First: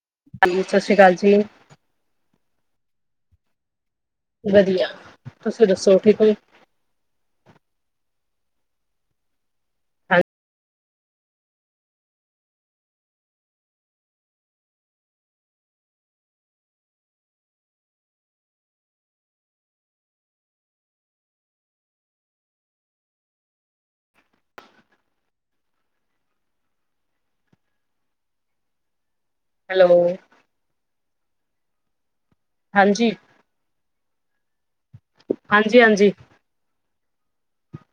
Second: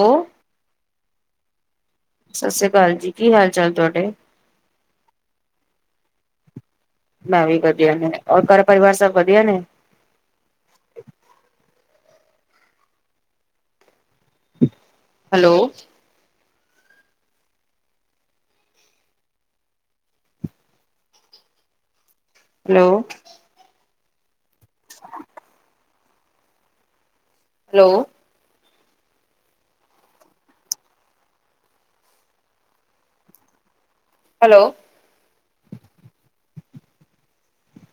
Hello, ਹਾਂਜੀ, ਸਤਿ ਸ਼੍ਰੀ ਅਕਾਲ ਜੀ। ਸਤਿ ਸ੍ਰੀ ਅਕਾਲ ਜੀ ਕੀ ਹਾਲ ਚਾਲ ਤੁਹਾਡੇ। ਵਧੀਆ ਤੁਸੀਂ ਦੱਸੋ ਠੀਕ ਹੋ? ਮੈਂ ਵੀ ਵਧੀਆ ਨੇ ਔਰ ਘਰ ਪਰਿਵਾਰ ਸਭ ਵਧੀਆ ਨੇ। ਹਾਂ ਹੈਲੋ, ਹੈਲੋ, ਹੈਲੋ। ਹੈਲੋ। ਹਾਂਜੀ। ਹੈਲੋ। ਹਾਂਜੀ ਹਾਂਜੀ,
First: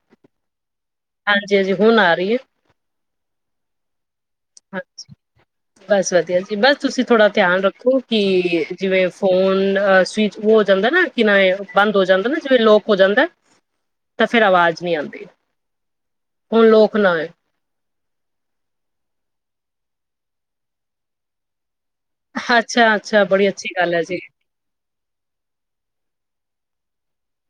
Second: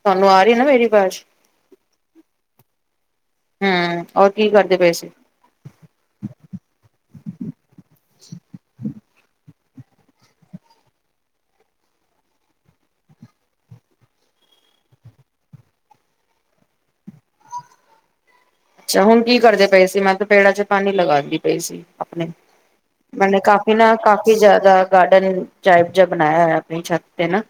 ਤੁਹਾਨੂੰ ਆ ਰਹੀ ਨਾ ਮੇਰੀ ਆਵਾਜ਼? ਹਾਂਜੀ ਹਾਂਜੀ। ਹੁਣ ਆ ਰਹੀ ਐ। ਹਾਂ। ਹਾਂਜੀ, ਬਸ ਵਧੀਆ ਜੀ ਬਸ ਤੁਸੀਂ ਥੋੜਾ ਧਿਆਨ ਰੱਖੋ ਕਿ ਜਿਵੇਂ ਫੋਨ ਅਹ ਸਵਿਚ ਉਹ ਹੋ ਜਾਂਦਾ ਨਾ ਕਿ ਨਾ ਇਹ ਬੰਦ ਹੋ ਜਾਂਦਾ ਨਾ ਜਿਵੇਂ ਲੋਕ ਹੋ ਜਾਂਦਾ ਤਾਂ ਫੇਿਰ ਆਵਾਜ਼ ਨਹੀਂ ਆਉਂਦੀ ਹੁਣ ਲੋਕ ਨਾ ਹੋਏ ਅੱਛਾ ਹੁਣ ਕੀ ਕਰਦੇ ਪਏ ਸੀ ਮੈਂ ਤਾਂ ਪੇੜਾਂ ਚ ਪਾਣੀ ਲਗਾਂਦੀ ਪਈ ਸੀ ਆਪਣੇ ਅੱਛਾ ਅੱਛਾ ਮੈਨੇ ਬੜੀ ਅੱਛੀ ਕਾਫੀ ਗੱਲ ਨਾ ਹੈ ਜੀ ਕਾਫੀ ਜ਼ਿਆਦਾ ਗਾਰਡਨ ਟਾਈਪ ਜ ਬਣਾਇਆ ਹੋ ਆਪਣੀ ਛੱਤ ਤੇ ਨਾ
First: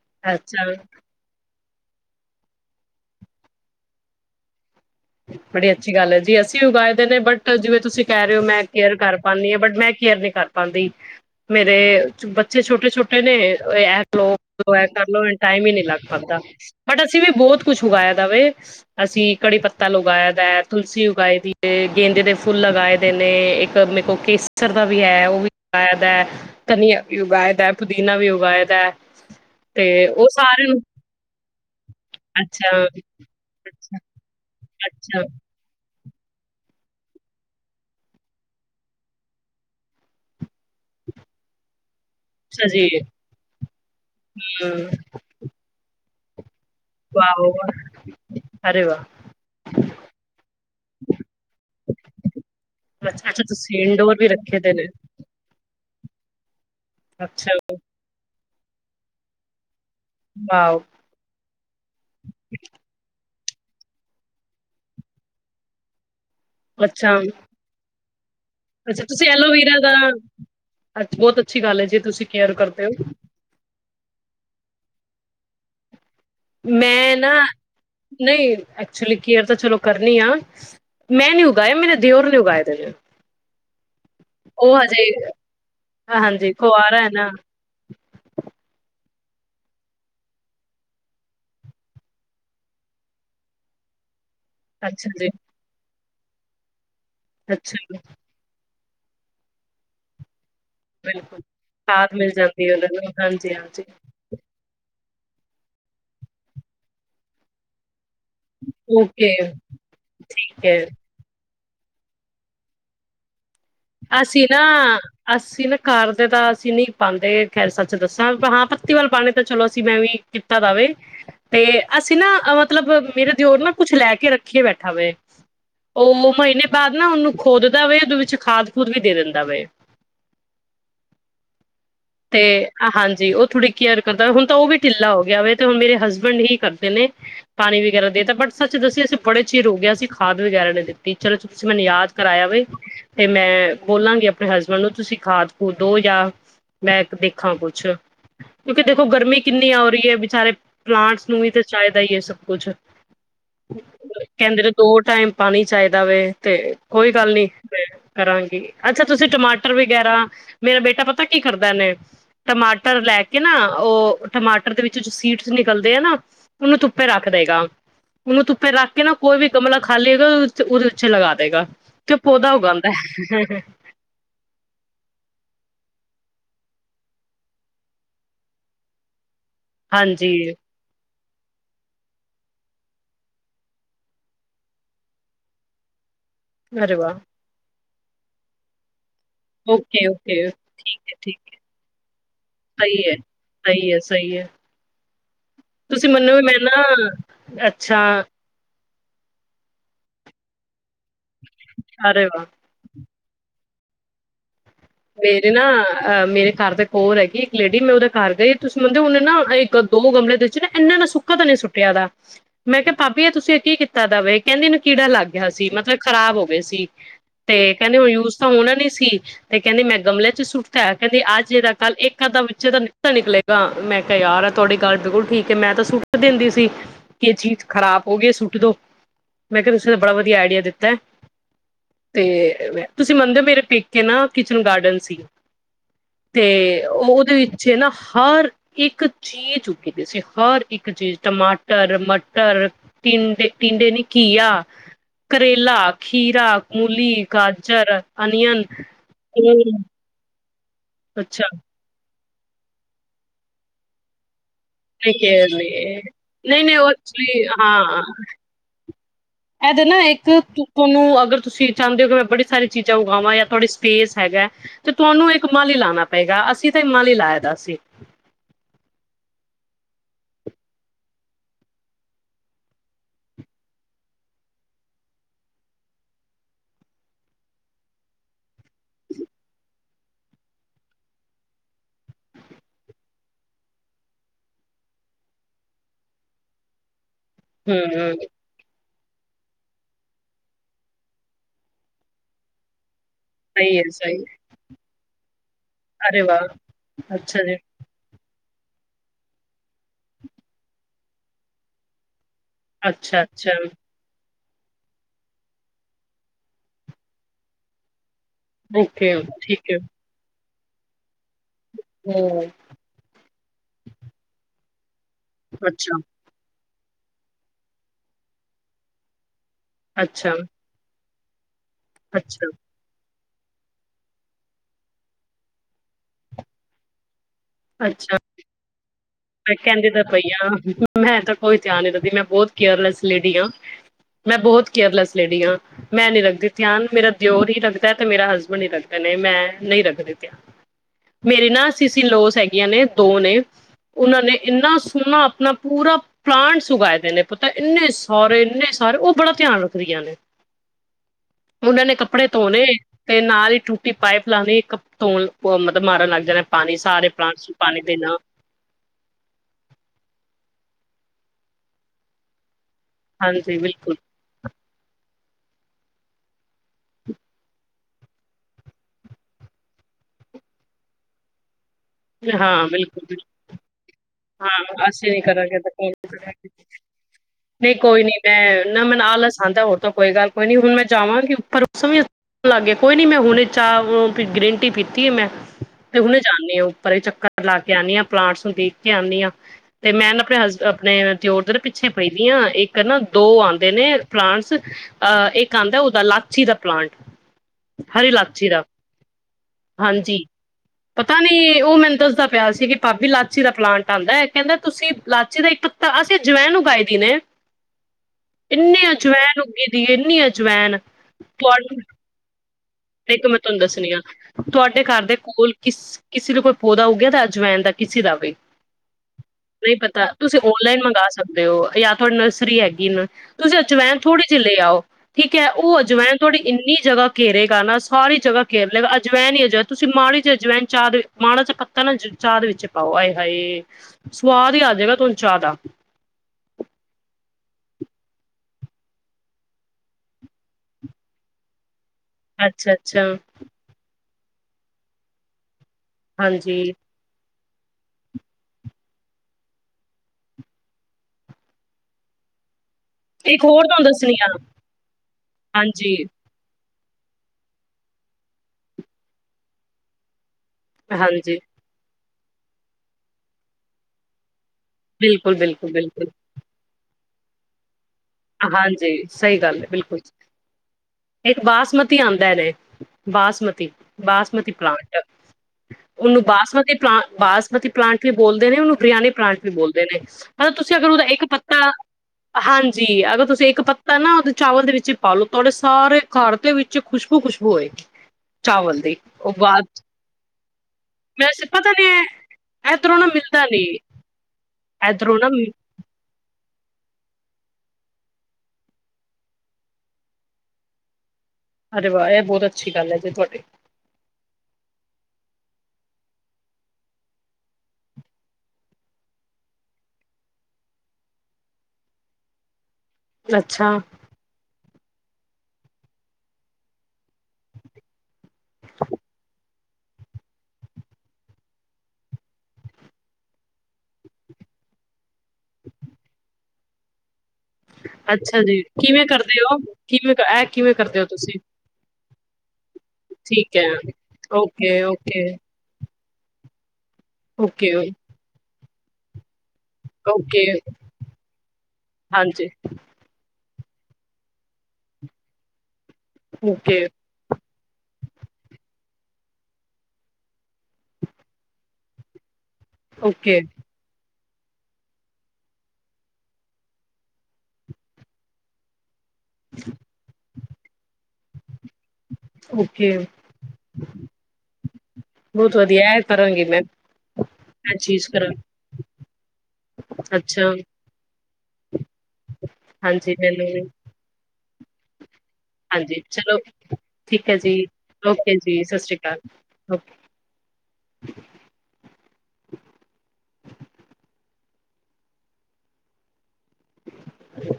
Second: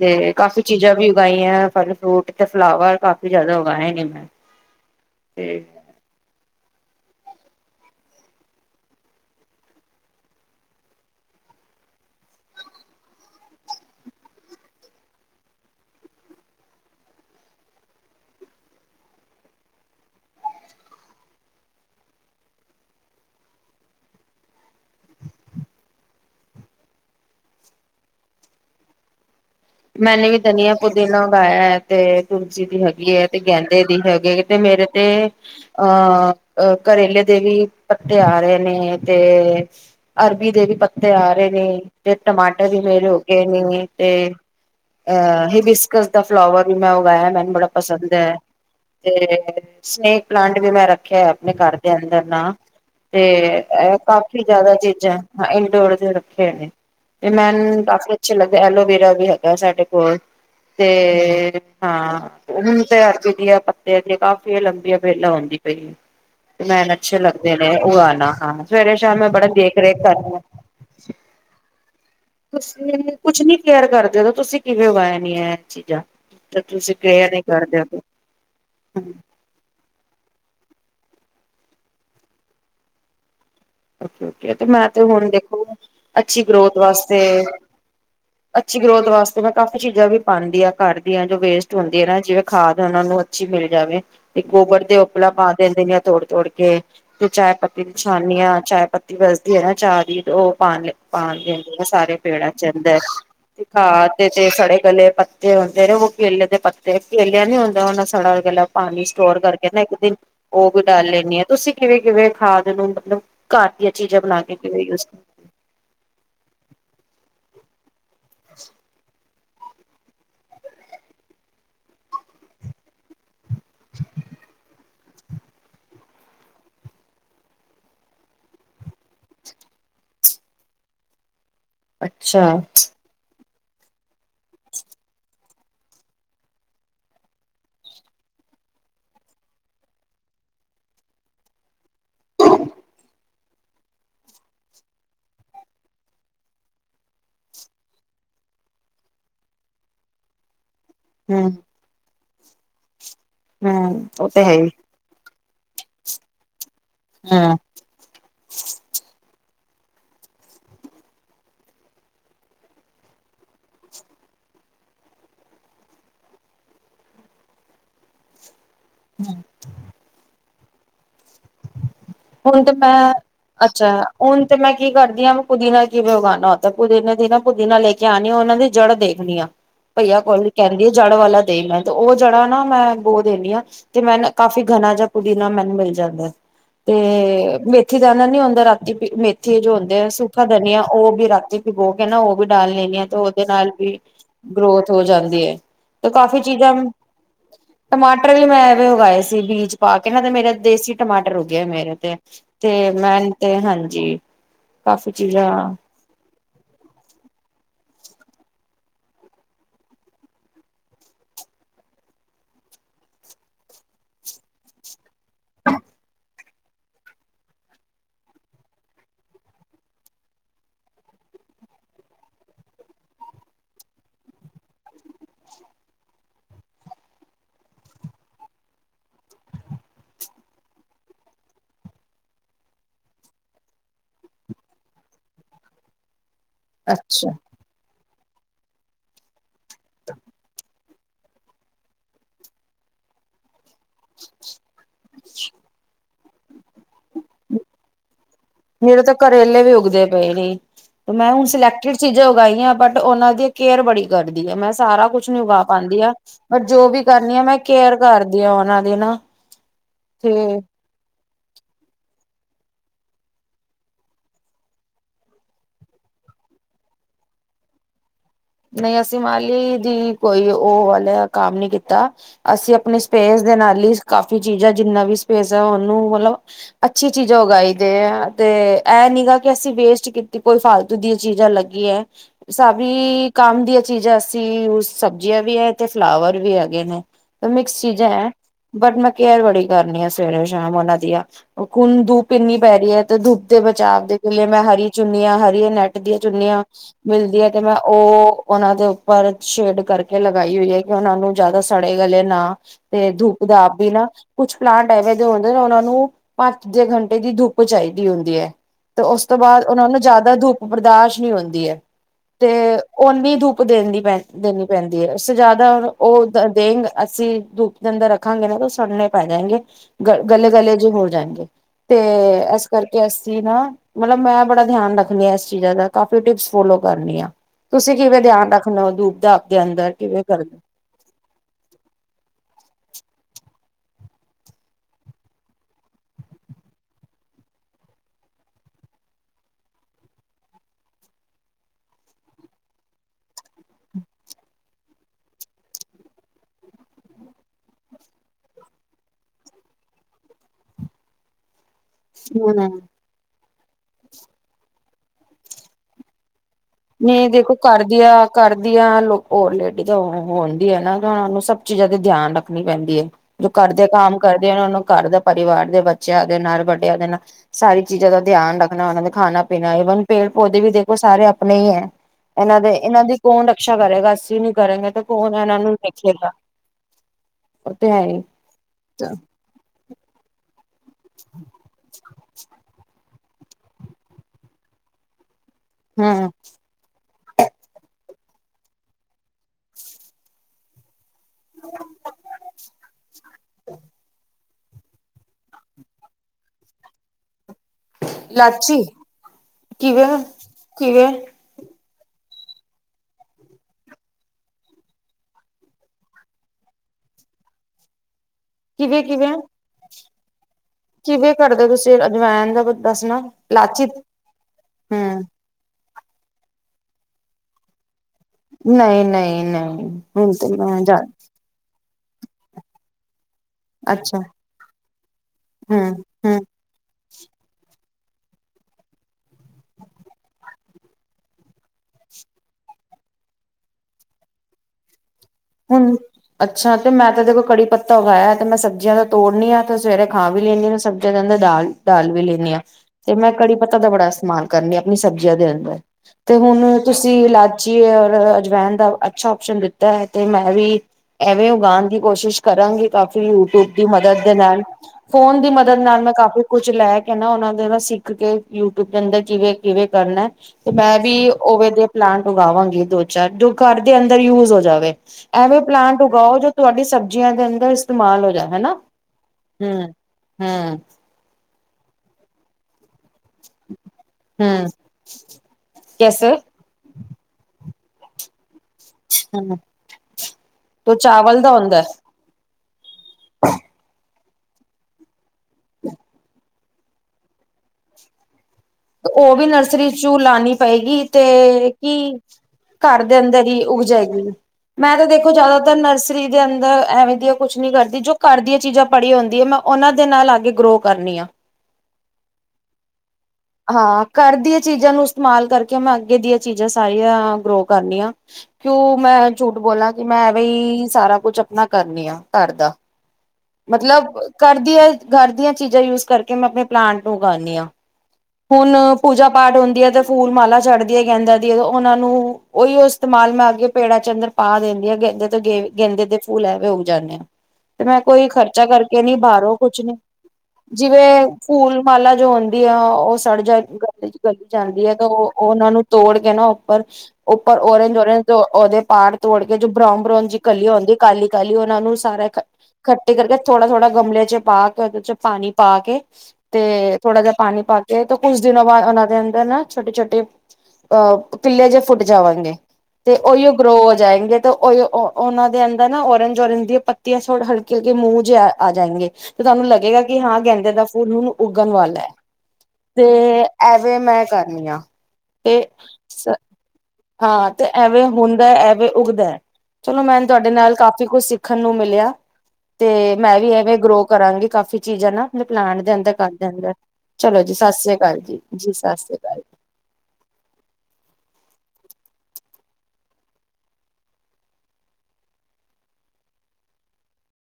ਤੇ ਕਾਫੀ ਅੱਛਾ ਚੀਜ਼ਾਂ ਵੀ ਉਗਾਈਆਂ ਫਲ ਫਰੂਟ ਤੇ ਫਲਾਵਰ ਕਾਫੀ ਜਿਆਦਾ ਉਗਾਏ ਨੇ ਮੈਂ ਤੇ ਬੜੀ ਅੱਛੀ ਗੱਲ ਹੈ ਜੀ ਅਸੀਂ ਉਗਾਏ ਨੇ ਬਟ ਜਿਵੇਂ ਤੁਸੀਂ ਕਹਿ ਰਹੇ ਹੋ ਮੈਂ ਕੇਅਰ ਕਰ ਪਾਉਂਦੀ ਹਾਂ ਬਟ ਮੈਂ ਕੇਅਰ ਨੀ ਕਰ ਪਾਉਂਦੀ ਮੇਰੇ ਬੱਚੇ ਛੋਟੇ ਛੋਟੇ ਨੇ ਇਹ ਲ ਇਹ ਕਰ ਲ ਟਾਈਮ ਹੀ ਨੀ ਲੱਗ ਪਦਾ ਬਟ ਅਸੀਂ ਵੀ ਬਹੁਤ ਕੁਛ ਉਗਾਇਆ ਦਾਵੇ ਅਸੀਂ ਕੜੀ ਪਤਾ ਪੱਤਾ ਉਗਾਏ ਦਾ ਹੈ ਤੁਲਸੀ ਉਗਾਈ ਦੀ ਹੈ ਗੇਂਦੇ ਦੇ ਫੁੱਲ ਲਗਾਏ ਦੇ ਨੇ ਇੱਕ ਮੇਰੇ ਕੋਲ ਕੇਸਰ ਦਾ ਵੀ ਹੈ ਉਹ ਵੀ ਉਗਾਏ ਦਾ ਧਨੀਆ ਵੀ ਉਗਾਏ ਦਾ ਪੁਦੀਨਾ ਵੀ ਉਗਾਏ ਦਾ ਤੇ ਉਹ ਮੈਨੇ ਵੀ ਸਾਰੇ ਦਨੀਆ ਨੂੰ ਪੁਦੀਨਾ ਉਗਾਇਆ ਹੈ ਤੇ ਦੁਰਜੀ ਦੀ ਅੱਛਾ ਹੈਗੀ ਹੈ ਤੇ ਗਹਦੇ ਦੀ ਹੈਗੇ ਤੇ ਮੇਰੇ ਤੇ ਅੱਛਾ ਅ ਕਰੇਲੇ ਦੇ ਵੀ ਪੱਤੇ ਆ ਰਹੇ ਨੇ ਤੇ ਅਰਬੀ ਦੇ ਵੀ ਪੱਤੇ ਆ ਰਹੇ ਨੇ ਤੇ ਟਮਾਟਰ ਅੱਛਾ ਵੀ ਜੀ ਮੇਰੇ ਹੋ ਗਏ ਨੇ ਤੇ ਹੂੰ ਇਹ ਹਾਈਬਿਸਕਸ ਦ ਫਲਾਵਰ ਵੀ ਮੈਂ ਉਗਾਇਆ ਵਾਓ ਮੈਨੂੰ ਬੜਾ ਪਸੰਦ ਹੈ ਅਰੇ ਵਾਹ ਤੇ ਸਨੇਕ ਪਲਾਂਟ ਵੀ ਮੈਂ ਰੱਖਿਆ ਆਪਣੇ ਘਰ ਦੇ ਅੰਦਰ ਨਾ ਤੇ ਅੱਛਾ ਅੱਛਾ ਤੁਸੀਂ ਇੰਡੋਰ ਵੀ ਕਾਫ਼ੀ ਰੱਖੇ ਦੇ ਜ਼ਿਆਦਾ ਨੇ ਚੀਜ਼ਾਂ ਇੰਡੋਰ ਪੌਦੇ ਰੱਖਏ ਨੇ ਤੇ ਅੱਛਾ ਮੈਨ ਕਾਫੀ ਅੱਛੇ ਲੱਗੇ ਤੇ ਐਲੋਵੇਰਾ ਵੀ ਹੈ ਐ ਸਾਡੇ ਹੋਰ, ਵਾਓ ਤੇ ਹਾਂ ਹੁਣ ਤੇ ਹਰ ਬੀ ਏ ਪੱਤੇ ਅਗੇ ਕਾਫੀ ਲੰਬੀਆਂ ਬੇਲਾਂ ਹੁੰਦੀ ਪਈਆਂ ਤੇ ਮੈਨ ਅੱਛਾ ਅੱਛੇ ਲੱਗਦੇ ਨੇ ਉਹ ਆਉਣਾ ਹਾਂ ਸਵੇਰੇ ਅੱਛਾ ਸ਼ਾਮ ਮੈਂ ਤੁਸੀਂ ਬੜਾ ਦੇਖ ਐਲੋਵੀਰਾ ਰੇਖ ਦਾ ਕਰਦੀ ਆਂ ਅੱਛ- ਬਹੁਤ ਅੱਛੀ ਗੱਲ ਹੈ ਜੇ ਤੁਸੀਂ ਕੇਅਰ ਕਰਦੇ ਤੁਸੀਂ ਹੋ ਕੁਛ ਨੀ ਕੇਅਰ ਕਰਦੇ ਤੁਸੀਂ ਕਿਵੇਂ ਉਾਇਆ ਨ ਇਹ ਚੀਜ਼ਾਂ ਤੇ ਤੁਸੀਂ ਮੈਂ ਕੇਅਰ ਨਾ ਨੀ ਕਰਦੇ ਹੋ ਨਹੀਂ ਐਕਚੁਲੀ ਕੇਅਰ ਤਾਂ ਚਲੋ ਕਰਨੀ ਆ ਮੈਂ ਨੀ ਉਗਾਏ ਮੇਰੇ ਦਿਓਰ ਨੇ ਉਗਾਏ ਤਜੇ ਓ ਤੇ ਮੈਂ ਤੇ ਹੁਣ ਦੇਖੋ ਅੱਛੀ ਹਾਂਜੀ ਗਰੋਥ ਕੁਆਰਾ ਹੈ ਵਾਸਤੇ ਨਾ ਅੱਛੀ ਗਰੋਥ ਵਾਸਤੇ ਤੇ ਮੈਂ ਕਾਫੀ ਚੀਜ਼ਾਂ ਵੀ ਪਾਉਂਦੀ ਆ ਕਰਦੀ ਹਾਂ ਜੋ ਵੇਸਟ ਹੁੰਦੀ ਆ ਨਾ ਜਿਵੇਂ ਖਾਦ ਉਹਨਾ ਨੂੰ ਅੱਛੀ ਮਿਲ ਜਾਵੇ ਤੇ ਗੋਬਰ ਦੇ ਅੱਛਾ ਜੀ ਉਪਲਾ ਪਾ ਦਿੰਦੇ ਨੇ ਤੋੜ ਤੋੜ ਕੇ ਤੇ ਚਾਏ ਅੱਛਾ ਪੱਤੀ ਜੀ ਛਾਨਨੀ ਆਂ ਚਾਏ ਪੱਤੀ ਬਚਦੀ ਹੈ ਨਾ ਚਾਹਅ ਦੀ ਉਹ ਪਾ ਲ ਪਾਉਣ ਬਿਲਕੁਲ ਲਦੇ ਆ ਖਾਦ ਸਾਰੇ ਮਿਲ ਪੇੜਾ ਜਾਂਦੀ ਹੈ ਉਹਨਾਂ ਚਹਦਾ ਨੂੰ ਹਾਂਜੀ ਤੇ ਹਾਂਜੀ ਖਾ ਤੇ ਤੇ ਸੜੇ ਗਲੇ ਪੱਤੇ ਹੁੰਦੇ ਉਹ ਕੇਲੇ ਦੇ ਪੱਤੇ ਕੇਲਿਆਂ ਨੀ ਹੁੰਦਾ ਉਹਨਾਂ ਸ ਅਲਾ ਪਾਣੀ ਓਕੇ ਸਟੋਰ ਕਰਕੇ ਨਾ ਇੱਕ ਦਿਨ ਠੀਕ ਉਹ ਹੈ ਵੀ ਡਾਲ ਲੈਂਣੀ ਆ ਤੁਸੀਂ ਕਿਵੇਂ- ਕਿਵੇਂ ਖਾਦ ਨੂੰ ਮਤਲਬ ਘਰ ਦੀਆਂ ਚੀਜ਼ਾਂ ਬਣਾ ਅਸੀਂ ਕੇ ਨਾ ਕਿਵੇਂ ਯੂਜ ਕਰਦੇ? ਅਸੀਂ ਨਾ ਘਰ ਦੇ ਤਾਂ ਅਸੀਂ ਨੀ ਪਾਂਦੇ। ਖੈਸਕ ਚੱਲ ਦੱਸਾਂ ਹਾਂ ਪੱਤੀ ਵੱਲ ਪਾਣੀ ਤੇ ਚਲੋ ਅਸੀਂ ਮੈਂ ਵੀ ਕੀਤਾ ਜਾਵੇ ਤੇ ਅਸੀਂ ਨਾ ਮਤਲਬ ਮੇਰੇ ਹੋਰ ਨਾ ਕੁਛ ਲੈ ਕੇ ਰੱਖੇ ਬੈਠਾ ਹੋਏ। ਉਹ ਮਹੀਨੇ ਬਾਅਦ ਨਾ ਉਹਨੂੰ ਖੋਦਦਾ ਹੋਵੇ ਉਹਦੇ ਵਿੱਚ ਖਾਦ ਖੁਦ ਵੀ ਦੇ ਦਿੰਦਾ ਪਏ। ਤੇ ਅੱਛਾ ਹਾਂਜੀ ਉ- ਥੋੜੀ ਕੇਅਰ ਕਰਦਾ ਹੁਣ ਤਾਂ ਉਹ ਵੀ ਢਿੱਲਾ ਹੋ ਗਿਆ ਹੋਵੇ ਤੇ ਹੁਣ ਮੇਰੇ ਹਸਬੈਂਡ ਹੀ ਕਰਦੇ ਨੇ ਪਾਣੀ ਵਗੈਰਾ ਦੇਤਾ ਬਟ ਸੱਚ ਦੱਸੀਏ ਅਸੀਂ ਬੜੇ ਚਿਰ ਹੋ ਗਿਆ ਅਸੀਂ ਖਾਦ ਵਗੈਰਾ ਨੀ ਦਿੱਤੀ ਚਲੋ ਤੁਸੀਂ ਮੈਨੂੰ ਯਾਦ ਕਰਾਇਆ ਬਈ ਤੇ ਮੈਂ ਬੋਲਾਂਗੀ ਆਪਣੇ ਹਸਬੈਂਡ ਨੂੰ ਤੁਸੀਂ ਖਾਦ ਖੂਦ ਦੋ ਜਾਂ ਮੈਂ ਦੇਖਾਂ ਕੁਛ ਕਿਉਂਕਿ ਦੇਖੋ ਗਰਮੀ ਕਿੰਨੀ ਆ ਰਹੀ ਹੈ ਵਿਚਾਰੇ ਪਲਾਂਟਸ ਨੂੰ ਹਮ ਵੀ ਤਾਂ ਚਾਹੀਦਾ ਹੀ ਸਭ ਕੁਛ। ਹਮ ਉਹ ਤੇ ਹੈ ਹੀ ਕਹਿੰਦੇ ਨੇ ਦੋ ਟਾਈਮ ਪਾਣੀ ਚਾਹੀਦਾ ਵੇ ਤੇ ਕੋਈ ਗੱਲ ਨਹੀਂ ਮੈਂ ਕਰਾਂਗੀ ਅੱਛਾ ਤੁਸੀਂ ਟਮਾਟਰ ਵੇਟਰ ਵਗੈਰਾ ਮੇਰਾ ਬੇਟਾ ਪਤਾ ਕੀ ਕਰਦਾ ਇੰਨੇ ਟਮਾਟਰ ਲੈ ਕੇ ਨਾ ਉਹ ਟਮਾਟਰ ਦੇ ਵਿੱਚ ਜੋ ਸੀਡਜ਼ ਨਿਕਲਦੇ ਆ ਨਾ ਉਹਨੂੰ ਧੁੱਪੇ ਰੱਖ ਦਏਗਾ ਉਹਨੂੰ ਫੇਰ ਰੱਖ ਕੇ ਨਾ ਕੋਈ ਵੀ ਗਮਲਾ ਖਾਲੀ ਹੈਗਾ। ਤੇ ਉਹਦੇ ਉੱਛੇ ਲਗਾ ਦਿ ਹੁਣ ਤੇ ਮੈਂ ਅੱਛਾ ਹੁਣ ਤੇ ਮੈਂ ਕੀ ਕਰਦੀ ਹਾਂ ਪੁਦੀਨਾ ਕਿਵੇਂ ਉਗਾਉਣਾ। ਪੁੁਦੀਨਾ ਦੀ ਨਾ ਪੁੁਦੀਨਾ ਲੈ ਕੇ ਆਉਣੀ ਆ ਉਹਨਾਂ ਦੀ ਜੜ ਦੇਖਣੀ ਆ। ਭਈਆ ਹਾਂਜੀ ਕੋਲ ਕਹਿੰਦੀ ਆ ਜੜ ਵਾਲਾ ਮੈਂ ਤੇ ਉਹ ਜਿਹੜਾ ਨਾ ਮੈਂ ਬੋ ਦਿੰਦੀ ਹਾਂ ਤੇ ਮੈਂ ਨਾ ਕਾਫ਼ੀ ਘਣਾ ਜਾਂ ਪੁਦੀਨਾ ਮੈਨੂੰ ਮਿਲ ਜਾਂਦਾ। ਅਰੇ ਵਾਹ ਤੇ ਮੇ ਖਜਾਨਾ ਨਹੀਂ ਅੰਦਰ ਆਪਕੀ ਪਿਟ ਮੇਂ। ਬੀਜ ਹੁੰਦੇ ਓਕੇ ਆ ਸੁੱਕਾ ਓਕੇ ਧਨੀਆ ਉਹ ਵੀ ਠੀਕ ਰਾਤੀ ਭਿਗੋ ਕੇ ਨਾ ਉਹ ਵੀ ਡਾਲ ਲੈਂਦੇ ਸਹੀ ਆ ਤੇ ਹੈ ਉਹਦੇ ਨਾਲ ਸਹੀ ਵੀ ਹੈ ਸਹੀ ਹੈ ਗਰੋਥ ਹੋ ਜਾਂਦੀ ਦੇ ਐ ਤੁਸੀਂ ਮੈਨੂੰ ਵੀ ਮੈਂ ਨਾ ਅੱਛਾ ਟਮਾਟਰ ਵੀ ਮੈਂ ਉਗਾਏ ਸੀ ਬੀਜ ਪਾ ਕੇ ਨਾ ਤੇ ਮੇਰੇ ਦੇਸੀ ਟਮਾਟਰ ਰੁਕਿਆ ਮੇਰੇ ਤੇ ਅਰੇ ਵਾਹ ਤੇ ਮੈਂ ਤੇ ਹਨ ਜੀ। ਮੇਰੇ ਨਾ ਅ ਮੇਰੇ ਘਰ ਦੇ ਕੋਲ ਹੈਗੀ ਹੈ, ਇੱਕ ਲੇਡੀ ਮੈਂ ਉਹਦਾ ਘਰ ਗਈ, ਤੁਸੀਂ ਮੰਦੇ ਉਹਨੇ ਨਾ ਇੱਕ ਦੋ ਗਮਲੇ ਦੇ ਵਿੱਚ ਨਾ ਇਨਾ ਸੁੱਕਾ ਤਨਿਆ ਸੁੱਟਿਆ ਦਾ ਮੈਂ ਕਿਹਾ ਭਾਬੀ ਤੁਸੀਂ ਕੀ ਕੀਤਾ ਦਾ ਕਹਿੰਦੇ ਇਹਨੂੰ ਕੀੜਾ ਲੱਗ ਗਿਆ ਸੀ ਮਤਲਬ ਖ਼ਰਾਬ ਹੋ ਗਏ ਸੀ ਤੇ ਕਹਿੰਦੇ ਹ ਯੂਜ ਤਾਂ ਹੋਣਾ ਨੀ ਸੀ। ਤੇ ਕਹਿੰਦੀ ਮੈਂ ਗਮਲੇ ਚ ਸੁੱਟਤਾ ਕਹਿੰਦੀ, ਅੱਜ ਦਾ ਕੱਲ ਇੱਕ ਅੱਧਾ ਵਿੱਚ ਤਾ ਨਿਕਲੇਗਾ ਮੈਂ ਕਿਹਾ ਯਾਰ ਤੁਹਾਡੀ ਗੱਲ ਬਿਲਕੁਲ ਠੀਕ ਹ ਮੈਂ ਤਾਂ ਸੂਟ ਦਿੰਦੀ ਸੀ ਕਿ ਜੀ ਖਰਾਬ ਹੋ ਗਈ ਸੂਟ ਦੋ ਲੇਕਿਨ ਬੜਾ ਵਧੀਆ ਆਈਡੀਆ ਦਿੱਤਾ ਤੇ ਤੁਸੀਂ ਮੰਨਦੇ ਹੋ ਮੇਰੇ ਪੇਕੇ ਨਾ ਕਿਚਨ ਗਾਰਡਨ ਸੀ। ਤੇ ਅੱਛਾ ਉਹਦੇ ਵਿੱਚ ਨਾ ਹਰ ਇੱਕ ਚੀਜ਼ ਕੀਤੀ ਸੀ ਹਰ ਇੱਕ ਇੱਕ ਚੀਜ਼ ਟਮਾਟਰ, ਮਟਰ, ਤਿੰਂਡੇ ਟਿੰਡੇ ਨੀ ਘੀਆ, ਕਰੇਲਾ ਖੀਰਾਾਂ। ਮੂਲੀ, ਗਾਜਰ, ਅਨੀਅਨ। ਮੇਰੇ ਤਾਂ ਕਰੇਲੇ ਵੀ ਉੱਗਦੇ ਪਏ। ਜੇ ਮੈਂ ਹੁਣ ਅੱਛਾ ਸਿਲੈਕਟਡ ਚੀਜ਼ ਜੌ ਉਗਾਈਆਂ ਬਟ ਉਹਨਾਂ ਦੀਆਂ ਕੇਅਰ ਬੜੀ ਘਟ ਮੈਂ ਸਾਰਾ ਕੁਛ ਨਹੀ ਉਗਾ ਪਾਉਂਦੀ ਆ ਬਟ ਨਹੀਂ-ਨਹੀਂ ਜੋ ਉਹ ਵੀ ਕਰਨੀ ਆ ਐਕਚੁਲੀ ਮੈਂ ਕੇਅਰ ਹਾਂ ਕਰਦੀ ਹਾਂ ਉਹਨਾਂ ਦੀ ਨਾ ਇਹਦੇ ਨਾ ਇੱਕ ਤੇ ਤੁਹਾਨੂੰ ਅਗਰ ਤੁਸੀਂ ਚਾਹੁੰਦੇ ਹੋ ਕਿ ਮੈਂ ਬੜੀ ਸਾਰੀ ਚੀਜ਼ਾਂ ਉਗਾਵਾਂ ਜਾਂ ਤੁਹਾਡੀ ਸਪੇਸ ਹੈਗਾ ਤੇ ਤੁਹਾਨੂੰ ਇੱਕ ਮਾਲੀ ਹੀ ਲਾਉਣਾ ਪਏਗਾ ਅਸੀਂ ਤਾਂ ਮਾਲੀ ਹੀ ਲਗਾਇਆ ਦਾ ਸੀ। ਨਹੀਂ ਅਸੀਂ ਮਾਲੀ ਦੀ ਕੋਈ ਉਹ ਵਾਲੇ ਕੰਮ ਨੀ ਕੀਤਾ ਅਸੀਂ ਆਪਣੀ ਸਪੇਸ ਦੇ ਨਾਲ ਹੀ ਕਾਫੀ ਚੀਜ਼ਾਂ ਜਿੰਨਾ ਵੀ ਸਪੇਸ ਹੈ, ਉਹਨੂੰ ਮਤਲਬ ਅੱਛੀ ਚੀਜ਼ਾਂ ਉਗਾਈ ਦੇ‌‌ ਹਾ ਤੇ ਇਹ ਨੀ ਹੈਗਾ ਕਿ ਅਸੀਂ ਵੇਸਟ ਕੀਤੀ ਕੋਈ ਫਾਲਤੂ ਦੀਆਂ ਚੀਜ਼ਾਂ ਲੱਗੀ ਹੈ। ਸਬਹੀ ਕੰਮ ਦੀਆਂ ਚੀਜ਼ਾਂ, ਅਸੀਂ ਸਬਜ਼ੀਆਂ ਵੀ ਹੈ ਤੇ ਫਲਾਵਰ ਵੀ ਹੈਗੇ ਨੇ। ਹੂੰ ਮਿਕਸ ਚੀਜ਼ਾਂ ਹੈ, ਬਟ ਮੈਂ ਕੇਅਰ ਬੜੀ ਕਰਨੀ ਆ ਸਵੇਰੇ-ਸ਼ਾਮ ਉਹਨਾਂ ਦੀਆਂ, ਹੂਨ ਦੁਪ ਇੰਨੀ ਪੈ ਰਹੀ ਹੈ। ਤੇ ਦੁੱਧ ਤੇ ਸਹੀ ਹੈ ਬਚਾਅ ਦੇ ਸਹੀ ਹੈ। ਲਈ ਮੈਂ ਹਰੀ ਚੁਨਿਆ ਹਰ ਤਗ ਨੈੱਟ ਦੀਆਂ ਅਰੇ ਵਾਹ! ਚੁੰਨੀਆਂ ਅੱਛਾ ਮਿਲਦੀਆਂ ਜੀ ਤੇ ਮੈਂ ਉਹ ਉਹਨਾਂ ਦੇ ਉੱਪਰ ਸ਼ੇਡ ਕਰਕੇ ਲਗਾਈ ਹੋਈ ਹੈ, ਕਿ ਉਹਨਾਂ ਨੂੰ ਜਿਆਦਾ ਸੜੇ ਗਲੇ ਨਾ। ਤੇ ਧੂਪ ਅੱਛਾ-ਅੱਛਾ। ਦਾਪ ਵੀ ਨਾ ਕੁਛ ਪਲਾਂਟ ਐਵੇਂ ਜ ਹੁੰਦੇ ਨੇ ਉਹਨਾਂ ਨੂੰ ਪੰਜ-ਛੇ, ਘੰਟੇ ਦੀ ਧੁਪ ਚਾਹੀਦੀ ਹੁੰਦੀ। ਤੇ ਓਕੇ, ਉਸ ਤੋਂ ਬਾਅਦ ਠੀਕ ਉਹ ਐ। ਨੂੰ ਜ਼ਿਆਦਾ ਧੂਪ ਬਰਦਾਸ ਨੀ ਹੁੰਦੀ ਹੈ, ਤੇ ਉਹਨੀ ਧੁਪ ਦੇਣੀ ਪੈ ਦੇਣੀ ਪੈਂਦੀ ਤੇ ਜ਼ਿਆਦਾ ਹਣ ਅੱਛਾ, ਉਹ ਦੇੇਯ, ਅਸੀਂ ਧੂਪ ਦੇ ਅੰਦਰ ਰੱਖਾਂਗੇ ਨਾ ਤਾਂ ਉਹ ਸੜਨੇ ਪੈ ਜਾਏਗੇ। ਗ- ਅੱਛਾ, ਗਲੇ-ਗੱਲ ਜੇ ਹੋ ਜਾਨ [inaudible] ਤੇ ਅੱਛਾ, ਇਸ ਕਰਕੇ ਅਸੀ ਨਾ ਮਤਲਬ ਮੈਂ ਬੜਾ ਧਿਆਨ ਰੱਖ ਲਿਆ ਆ ਇਸ ਚੀਜ਼ਾਂ ਦਾ ਕਾਫੀ ਟਿਪਸ ਫੋਲੋ ਕਰਨੀ ਆ। ਤੁਸੀਂ ਅੱਛਾ। ਕਿਵੇਂ ਧਿਆਨ ਰੱਖਣਾ ਦੂ ਮੈਂ ਕਹਿੰਦੀ ਤ ਪਈਆ ਮੈਂ ਤਾਂ ਕੋਈ ਧਿਆਨ ਨ ਦੇਂਦੀ ਮੈਂ ਬਹੁਤ ਕੇਅਰਲੈਸ ਲੇਡੀ ਹਾਂ ਮੈਂ ਬਹੁਤ ਕੇਅਰਲੈਸ ਲੇਡੀ ਹਾਂ ਮੈਂ ਨੀ ਰੱਖਦੀ ਧਿਆਨ ਮੇਰਾ ਦਿਓਰ ਹੀ ਰੱਖਦਾ ਤੇ ਮੇਰਾ ਹਸਬੈਂਡ ਹੀ ਰੱਖਦੇ ਨੇ ਮੈਂ ਨਹੀਂ ਰੱਖਦੀ ਧਿਆਨ ਮੇਰੀ ਨਾ ਸੀਸੀ ਲੋਸ ਹੈਗੀਆਂ ਨੇ ਦੋ ਨੇ। ਉਹਨਾਂ ਨੇ ਇੰਨਾ ਸੋਹਣਾ ਆਪਣਾ ਪੂਰਾ ਪਲਾਂਟਸ ਉਗਾਏ ਦੇ ਨੇ ਪੁਤਾ ਇੰਨੇ ਸਾਰੇ ਇੰਨੇ ਸਾਰੇ ਉਹ ਬੜਾ ਧਿਆਨ ਰੱਖਦੀਆਂ ਨੇ। ਓਹਨਾ ਨੇ ਕੱਪੜੇ ਧੋਣੇ ਹੂੰ, ਤੇ ਨਾਲ ਹੀ ਟੁੱਟੀ ਪਾਈਪ ਲਾਉਣੀ ਇੱਕ ਧੋਣ ਮਤਲਬ ਮਾਰਨ ਲੱਗ ਜਾਣਾ ਏ। ਪਾਣੀ ਸਾਰੇ ਨਹੀਂ ਪਲਾਂਟਸ ਦੇਖੋ ਨੂੰ ਪਾਣੀ ਘਰ ਦੀਆਂ ਦੇਣਾ ਘਰ ਹੋਰ ਲੇਡੀ ਤਾਂ ਹੋਣਦੀ ਹੈ ਨਾ ਉਹ ਨੂੰ ਸਭ ਚੀਜ਼ਾਂ ਤੇ ਧਿਆਨ ਰੱਖਦੀ ਪੈਂਦੀ ਹੈ ਜੋ ਹਾਂਜੀ ਘਰਦੇ ਬਿਲਕੁਲ ਕੰਮ ਕਰਦੇ ਉਹਨ ਨੂੰ ਘਰ ਦਾ ਪਰਿਵਾਰ ਦੇ ਬੱਚਿਆਂ ਦੇ ਨਾਲ ਵੱਡਿਆਂ ਦੇ ਨਾਲ ਸਾਰੀ ਚੀਜ਼ਾਂ ਦਾ ਧਿਆਨ ਰੱਖਣਾ ਉਹਨਾਂ ਦਾ ਖਾਣਾ ਪੀਣਾ ਵਨ ਪੇੜ ਪੌਦੇ ਵੀ ਦੇਖੋ ਸਾਰੇ ਆਪਣੇ ਨਹੀਂ ਹੈ ਇਹਨਾਂ ਹਾਂ ਦੇ ਬਿਲਕੁਲ ਇਹਨਾਂ ਦੀ ਕੌਣ ਬਿਲਕੁਲ ਰਕਸ਼ਾ ਕਰੇਗਾ ਅਸੀਂ ਨੀ ਹਾਂ ਕਰਾਂਗੇ ਤਾਂ ਅਸੀਂ ਨ ਕੌਣ ਕਰਾਂਗੇ ਇਹਨਾਂ ਨੂੰ ਦੇਖੇਗਾ ਉਹ ਨਹੀਂ ਤੇ ਹੈ ਕੋਈ ਨੀ ਹੀ ਮੈਂ ਨਾ ਮੈ ਆਸਾਂਦਾ ਹੋਰ ਤਾਂ ਕੋਈ ਗੱਲ ਕੋਈ ਨੀ ਹੁਣ ਮੈਂ ਜਾਵਾਂਗੀ ਉਪਰ ਉਸ ਸਮੇਂ [inaudible] ਨਹੀ ਮੈਂ ਹੁਣੇ ਚਾਹ ਗ੍ਰੀਨ ਟੀ ਪੀਤੀ ਹੈ ਮੈਂ। ਤੇ ਹੁਣੇ ਹਮ ਜਾਣੇ ਆ। ਚੱਕਰ ਲਾ ਕੇ ਆਣੀ ਹਾਂ ਪਲਾਂਟਸ ਨੂੰ ਦੇਖ ਕੇ ਆਣੀ ਹਾਂ ਤੇ ਮੈਂ ਨਾ ਆਪਣੇ ਹਸ ਆਪਣੇ ਦਿਓਰ ਦੇ ਪਿੱਛੇ ਪਈ ਦੀ ਆਂ ਇੱਕ ਨਾ ਦੋ ਆਉਂਦੇ ਨੇ ਪਲਾਂਟਸ। ਆ ਇੱਕ ਆਂਦਾ ਉਹਦਾ ਲਾਚੀ ਦਾ ਪਲਾਂਟ ਹਰੀ ਲਾਚੀ ਦਾ ਕਿਵੇਂ ਹਾਂਜੀ ਕਿਵੇਂ ਪਤਾ ਨੀ ਉਹ ਮੈਨੂੰ ਦੱਸਦਾ ਪਿਆ ਸੀ ਕਿ ਭਾਬੀ ਲਾਚੀ ਦਾ ਪਲਾਂਟ ਆਦਾ ਹੈ ਕਹਿੰਦਾ ਤੁਸੀਂ ਲਾਚੀ ਦਾ ਇੱਕ ਪੱਤਾ ਅਸੀਂ ਜਵੈਣ ਉਗਾਈ ਦੀ ਨੇ। ਇੰਨੀ ਕਿਵੇਂ ਕਿਵੇਂ ਅਜਵੈਣ ਉੱਗੀ ਦੀ ਇੰਨੀ ਅ ਕਿਵੇਂ ਕਰਦੇ ਤੁਸੀਂ ਅਜਵੈਂਨ ਦਾ ਮੈਂ ਦੱਸਣਾ ਤੁਹਾਨੂੰ ਲਾਚੀ ਦੱਸਣੀ ਆ ਤੁਹਾਡੇ ਘਰ ਦੇ ਹਮ ਕੋਲ ਕਿਸ ਕਿਸੇ ਲਈ ਕੋਈ ਪੌਦਾ ਉੱਗ ਤਾਂ ਅਜਵੈਨ ਦਾ ਕਿਸੇ ਦਾ ਵੀ ਨਹੀਂ ਨਹੀਂ ਨਹੀਂ ਹੁਣ ਤੇ ਮੈਂ ਜਾ ਤੁਹਾਡੇ ਨਰਸਰੀ ਹੈਗੀ ਨਾ ਤੁਸੀਂ ਅਜਵੈਨ ਅੱਛਾ ਥੋੜੀ ਜੀ ਲੈ ਆਓ ਠੀਕ ਹੈ ਉਹ ਹੂੰ ਅਜਵੈਨ ਹੂੰ ਤੁਹਾਡੀ ਇੰਨੀ ਜਗ੍ਹਾ ਘੇਰੇ ਸਾਰੀ ਜਗ੍ਹਾ ਘੇਰ ਲੇਗਾ ਅਜਵੈਨ ਹੀ ਅਜਵੈ ਤੁਸੀਂ ਮਾੜੀ ਚ ਅਜਵੈਨ ਚਾਹ ਦੇ ਮਾੜਾ ਚ ਪੱਤਾ ਨਾ ਚਾਹ ਦੇ ਵਿੱਚ ਪਾਓ ਆਏ ਹਾਏ ਸਵਾਦ ਹੀ ਆ ਜਾਏਗਾ ਤੁਹਾਨੂੰ ਚਾਹ ਦਾ ਹੁਣ ਅੱਛਾ ਤੇ ਮੈਂ ਤਾਂ ਦੇਖੋ ਕੜੀ ਪੱਤਾ ਉਗਾਇਆ ਤੇ ਮੈਂ ਸਬਜ਼ੀਆਂ ਤੋਂ ਤੋੜਨੀ ਆ ਤੇ ਸਵੇਰੇ ਖਾ ਵੀ ਲੈਂਦੀ ਹ ਸਬਜ਼ੀਆਂ ਦੇ ਅੰਦਰ ਡਾਲ ਦਾਲ ਵੀ ਲੈਂਨੀ ਹਾਂ ਅੱਛਾ ਅੱਛਾ ਤੇ ਮੈਂ ਕੜੀ ਪੱਤਾ ਦਾ ਬੜਾ ਸ ਮਾਲ ਕਰਨੀ ਆਪਣੀ ਸਬਜ਼ੀਆਂ ਦੇ ਅੰਦਰ ਤੇ ਹਾਂਜੀ ਹੁਣ ਤੁਸੀਂ ਇਲਾ ਚਿਆ ਔਰ ਅਜਵੈਨ ਦਾ ਅੱਛਾ ਅਪਸਨ ਦਿੱਤਾ ਆ। ਤੇ ਮੈਂ ਵੀ ਐਵੇਂ ਉਗਾਉਣ ਦੀ ਕੋਸ਼ਿਸ਼ ਕਰਾਂਗੀ। ਕਾਫੀ ਇੱਕ ਹੋਰ ਯੂਟਿਊਬ ਦੀ ਤੁਹਾਨੂੰ ਦੱਸਣੀ ਮਦਦ ਆ ਦੇ ਨਾਲ ਫੋਨ ਦੀ ਮਦਦ ਹਾਂਜੀ ਨਾਲ ਮੈਂ ਕਾਫੀ ਕੁਛ ਚ ਲੈ ਕੇ ਨਾ ਉਹਨਾ ਦੇ ਨਾ ਸਿੱਖ ਕੇ ਯੂਟਿਊਬ ਦੇ ਅੰਦਰ ਕਿਵੇਂ-ਕਿਵੇਂ ਕਰਨਾ ਤੇ ਮੈਂ ਵੀ ਹਾਂਜੀ ਉਵੇ ਦੇ ਪਲਾਂਟ ਉਗਾਵਾਂਗੇ ਦੋ ਚਾਰ ਜੋ ਘਰ ਦੇ ਅੰਦਰ ਯੂਜ ਹੋ ਜਾਣ ਐਵੇਂ ਪਲਾਂਟ ਬਿਲਕੁਲ-ਬਿਲਕੁਲ-ਬਿਲਕੁਲ ਉਗਾਓ ਜੋ ਤੁਹਾਡੀ ਸਬ ਜੀਆਂ ਦੇ ਅੰਦਰ ਇਸਤੇਮਾਲ ਹੋ ਜਾਏ ਹਨਾ। ਹਾਂਜੀ ਸਹੀ ਗੱਲ ਹੈ ਹੂੰ ਬਿਲਕੁਲ, ਹੂੰ ਇੱਕ ਬਾਸ ਮਤੀ ਆਉਂਦਾ ਰੇ ਬਾਸਮਤੀ, ਬਾਸਮਤੀ ਹੂੰ ਪਲਾਂਟ ਉਹਨੂੰ ਕੈਸੇ ਬਾਸਮਤੀ ਪਲਾਂ ਬਾਸਮਤੀ ਪਲਾਂਟ ਵੀ ਬੋਲਦੇ ਨੇ ਉਹਨੂੰ ਬਰਿਆਨੀ ਪਲਾਂਟ ਵੀ ਹੂੰ ਬੋਲਦੇ ਨੇ ਮਤਲਬ ਤੁਸੀਂ ਅਗਰ ਤੋ ਉਹਦਾ ਇੱਕ ਚਾਵਲ ਦਾ ਪੱਤਾ ਹੁੰਦਾ ਹੈ ਹਾਂ ਜੀ ਅਗਰ ਤੁਸੀਂ ਇੱਕ ਪੱਤਾ ਨਾ ਉਹਦੇ ਚਾਵਲ ਦੇ ਵਿੱਚ ਹੀ ਪਾਾ ਲਓ। ਤੁਹਾਡੇ ਸਾਰੇ ਘਰ ਦੇ ਵਿੱਚ ਚ ਖੁਸ਼ਬੂ-ਖੁਸ਼ਬੂ ਹੋਏਗੀ। ਚਾਵਲ ਦੀ। ਉਹ ਵੀ ਬਾਅਦ ਨਰਸਰੀ ਚ ਲਾਨੀ ਪਏਗੀ ਵੈਸੇ ਤੇ ਪਤਾ ਨੀ ਕੀ ਐ ਏਧਰੋਂ ਘਰ ਨਾ ਦੇ ਮਿਲਦਾ ਅੰਦਰ ਹੀ ਨੀ ਉਗ ਜਾਏਗੀ? ਮੈਂ ਤਾਂ ਏਧਰੋਂ ਨਾ ਦੇਖੋ ਜ਼ਿਆਦਾਤਰ ਨਰਸਰੀ ਦੇ ਅੰਦਰ ਐਵੇਂ ਦੀਆਂ ਕੁਛ ਨੀ ਕਰਦੀ। ਜੋ ਘਰ ਦੀਆਂ ਚੀਜ਼ਾਂ ਪੜ੍ਹੀ ਹੁੰਦੀ ਹੈ ਮੈਂ ਉਹਨਾਂ ਦੇ ਨਾਲ ਆ ਕੇ ਗਰੋ ਕਰਨੀ ਆ। ਹਰੇ ਵਾਹ ਇਹ ਬਹੁਤ ਅੱਛੀ ਗੱਲ ਹੈ ਜੇ ਤੁਹਾਡ ਹਾਂ ਘਰ ਦੀਆਂ ਚੀਜ਼ਾਂ ਨੂੰ ਇਸਤੇਮਾਲ ਕਰ ਮੈਂ ਅੱਗੇ ਦੀਆਂ ਚੀਜ਼ਾਂ ਸਾਰੀਆਂ ਗਰੋ ਕਰਨੀ ਆ। ਕਿਉਂ ਮੈਂ ਝੂਠ ਬੋਲਾਂ ਕਿ ਮੈਂ ਐਵੇ ਹੀ ਸਾਰਾ ਕੁਛ ਆਪਣਾ ਕਰਨੀ ਆ ਘਰ ਦਾ ਅੱਛਾ। ਮਤਲਬ ਕਰਦੀ ਐ ਘਰ ਦੀਆਂ ਚੀਜ਼ਾਂ ਯੂਜ ਕਰਕੇ ਮੈਂ ਆਪਣੇ ਪਲਾਂਟ ਨੂੰ ਉਗਾਨੀ ਐਂ। ਹੁਣ ਪੂਜਾ ਪਾਠ ਹਣ ਦੀਆਂ ਤੇ ਫੂਲ ਮਾਲਾ ਚੜਦੀ ਹੈ ਗੇਦਾ ਦੀ ਉਹਨਾਂ ਨੂੰ ਉਹੀ ਓ ਇਸਤੇਮਾਲ ਮੈਂ ਅਗੇ ਪੇੜਾਂ ਚ ਅੰਦਰ ਪਾ ਦਿੰਦੀ ਹ ਗੇਂਦੇ ਤੋਂ ਗੇ ਗੇਦੇ ਦੇ ਫੂਲ ਐਵੇਂ ਉਗ ਜਾਂਨੇ ਆ। ਤੇ ਮੈਂ ਕੋਈ ਅੱਛਾ ਜੀ, ਖਰਚਾ ਕਰਕੇ ਕਿਵੇਂ ਨਹੀਂ ਕਰਦੇ ਬਾਹਰੋ, ਹੋ? ਕੁਛ ਨੀ ਕਿਵੇਂ ਇਹ ਕਿਵੇਂ ਕਰਦੇ ਹੋ ਜਿਵੇਂ ਤੁਸੀਂ? ਫੂਲ ਮਾਲਾ ਜੋ ਹੁੰਦੀ ਹੈ ਉਹ ਸੜ ਠੀਕ ਜਾਂ ਹੈ। ਗਲੀ ਗਲੀ ਓਕੇ, ਜਾਂਦੀ ਹੈ ਤਾਂ ਓਕੇ, ਉਹ ਉਹਨਾਂ ਨੂੰ ਤੋੜ ਕੇ ਨਾ ਉੱਪਰ ਉੱਪਰ ਓਕੇ, ਓਰੇਂਜ ਓਰੇਜ ਓ ਉਹਦੇ ਪਾਰਕ ਤੋੜ ਕੇ ਜੋ ਬਰਾਊਨ ਬਰਾਊਨ ਜ ਓਕੇ ਕਲੀ ਆਉਂਦੀ ਕਾਹੀ ਕਾਹਲੀ ਉਹ ਨੂੰ ਸਾਰਾ ਹਾਂਜੀ, ਕਰਕੇ ਥੋੜਾ ਥੋੜਾ ਗਮਲੇ ਚ ਪਾ ਕੇ ਉਹਦੇ ਚ ਪਾਣੀ ਪਾ ਕੇ ਤੇ ਓਕੇ, ਥੋੜ੍ਹਾ ਜਿ ਪਾਣੀ ਪਾ ਕੇ ਤੇ ਕੁੱਝ ਦਿਨੋ ਬਾਅਦ ਉਹਨਾਂ ਦੇ ਅੰਦਰ ਨਾ ਛੋਟੇ ਛੋਟੇ ਅ ਕਿੱਲੇ ਜਿਹੇ ਫੁੱਟ ਜਾਵਾਂਗੇ ਤੇ ਓਕੇ, ਉਹੀਓ ਗਰੋ ਹੋ ਜਾਏਗੇ ਤੇ ਉਹ ਉਹਨਾਂ ਦੇ ਅੰਦਰ ਨਾ ਓਰਂਜ ਓਰਂਜ ਦੀਆਂ ਪੱਤੀਆਂ ੋ ਹਲਕ ਕਿਉਂਕਿ ਮੂੰਹ ਜੇ ਆ ਜਾਏਗੇ ਤੇ ਤੁਹਾਨੂੰ ਲੱਗੇਗਾ ਕਿ ਹਾਂ ਗੈਂਦੇ ਦਾ ਫੁੱਲ ਹੁਣ ਉੱਗਣ ਵਾਲਾ ਹੈ ਓਕੇ ਤੇ ਐਵੇਂ ਮੈਂ ਕਰਨੀ ਆ ਬਹੁਤ ਤੇ ਵਧੀਆ ਐ ਕਰਾਂਗੀ ਮੈਂ ਹਾਂ ਤੇ ਇਹ ਐਵੇਂ ਚੀਜ਼ ਕਰਾਂ ਹੁੰਦਾ ਐਵੇਂ ਉੱਗਦਾ ਹੈ ਚਲੋ ਮੈਂ ਤੁਹਾਡੇ ਅੱਛਾ ਨਾਲ ਕਾਫੀ ਕੁਛ ਸਿੱਖ [unintelligible] ਤੇ ਹਾਂਜੀ ਮੈਂ ਮੈਨੂੰ ਵੀ ਐਵੇਂ ਗਰੋ ਕਰਾਂ [unintelligible] ਕਾਫ਼ੀ ਚੀਜ਼ਾਂ ਨਾ ਪਲਾਨ ਦੇ ਹਾਂਜੀ ਅੰਦਰ ਚਲੋ ਕਰਦੇ ਅੰਦਰ ਠੀਕ ਹੈ ਚਲੋ ਜੀ ਸਤਿ ਸ੍ਰੀ ਅਕਾਲ ਓਕੇ ਜੀ ਜੀ ਸਤਿ ਸ਼੍ਰੀ ਸ੍ਰੀ ਅਕਾਲੀ ਅਕਾਲ। [unintelligible]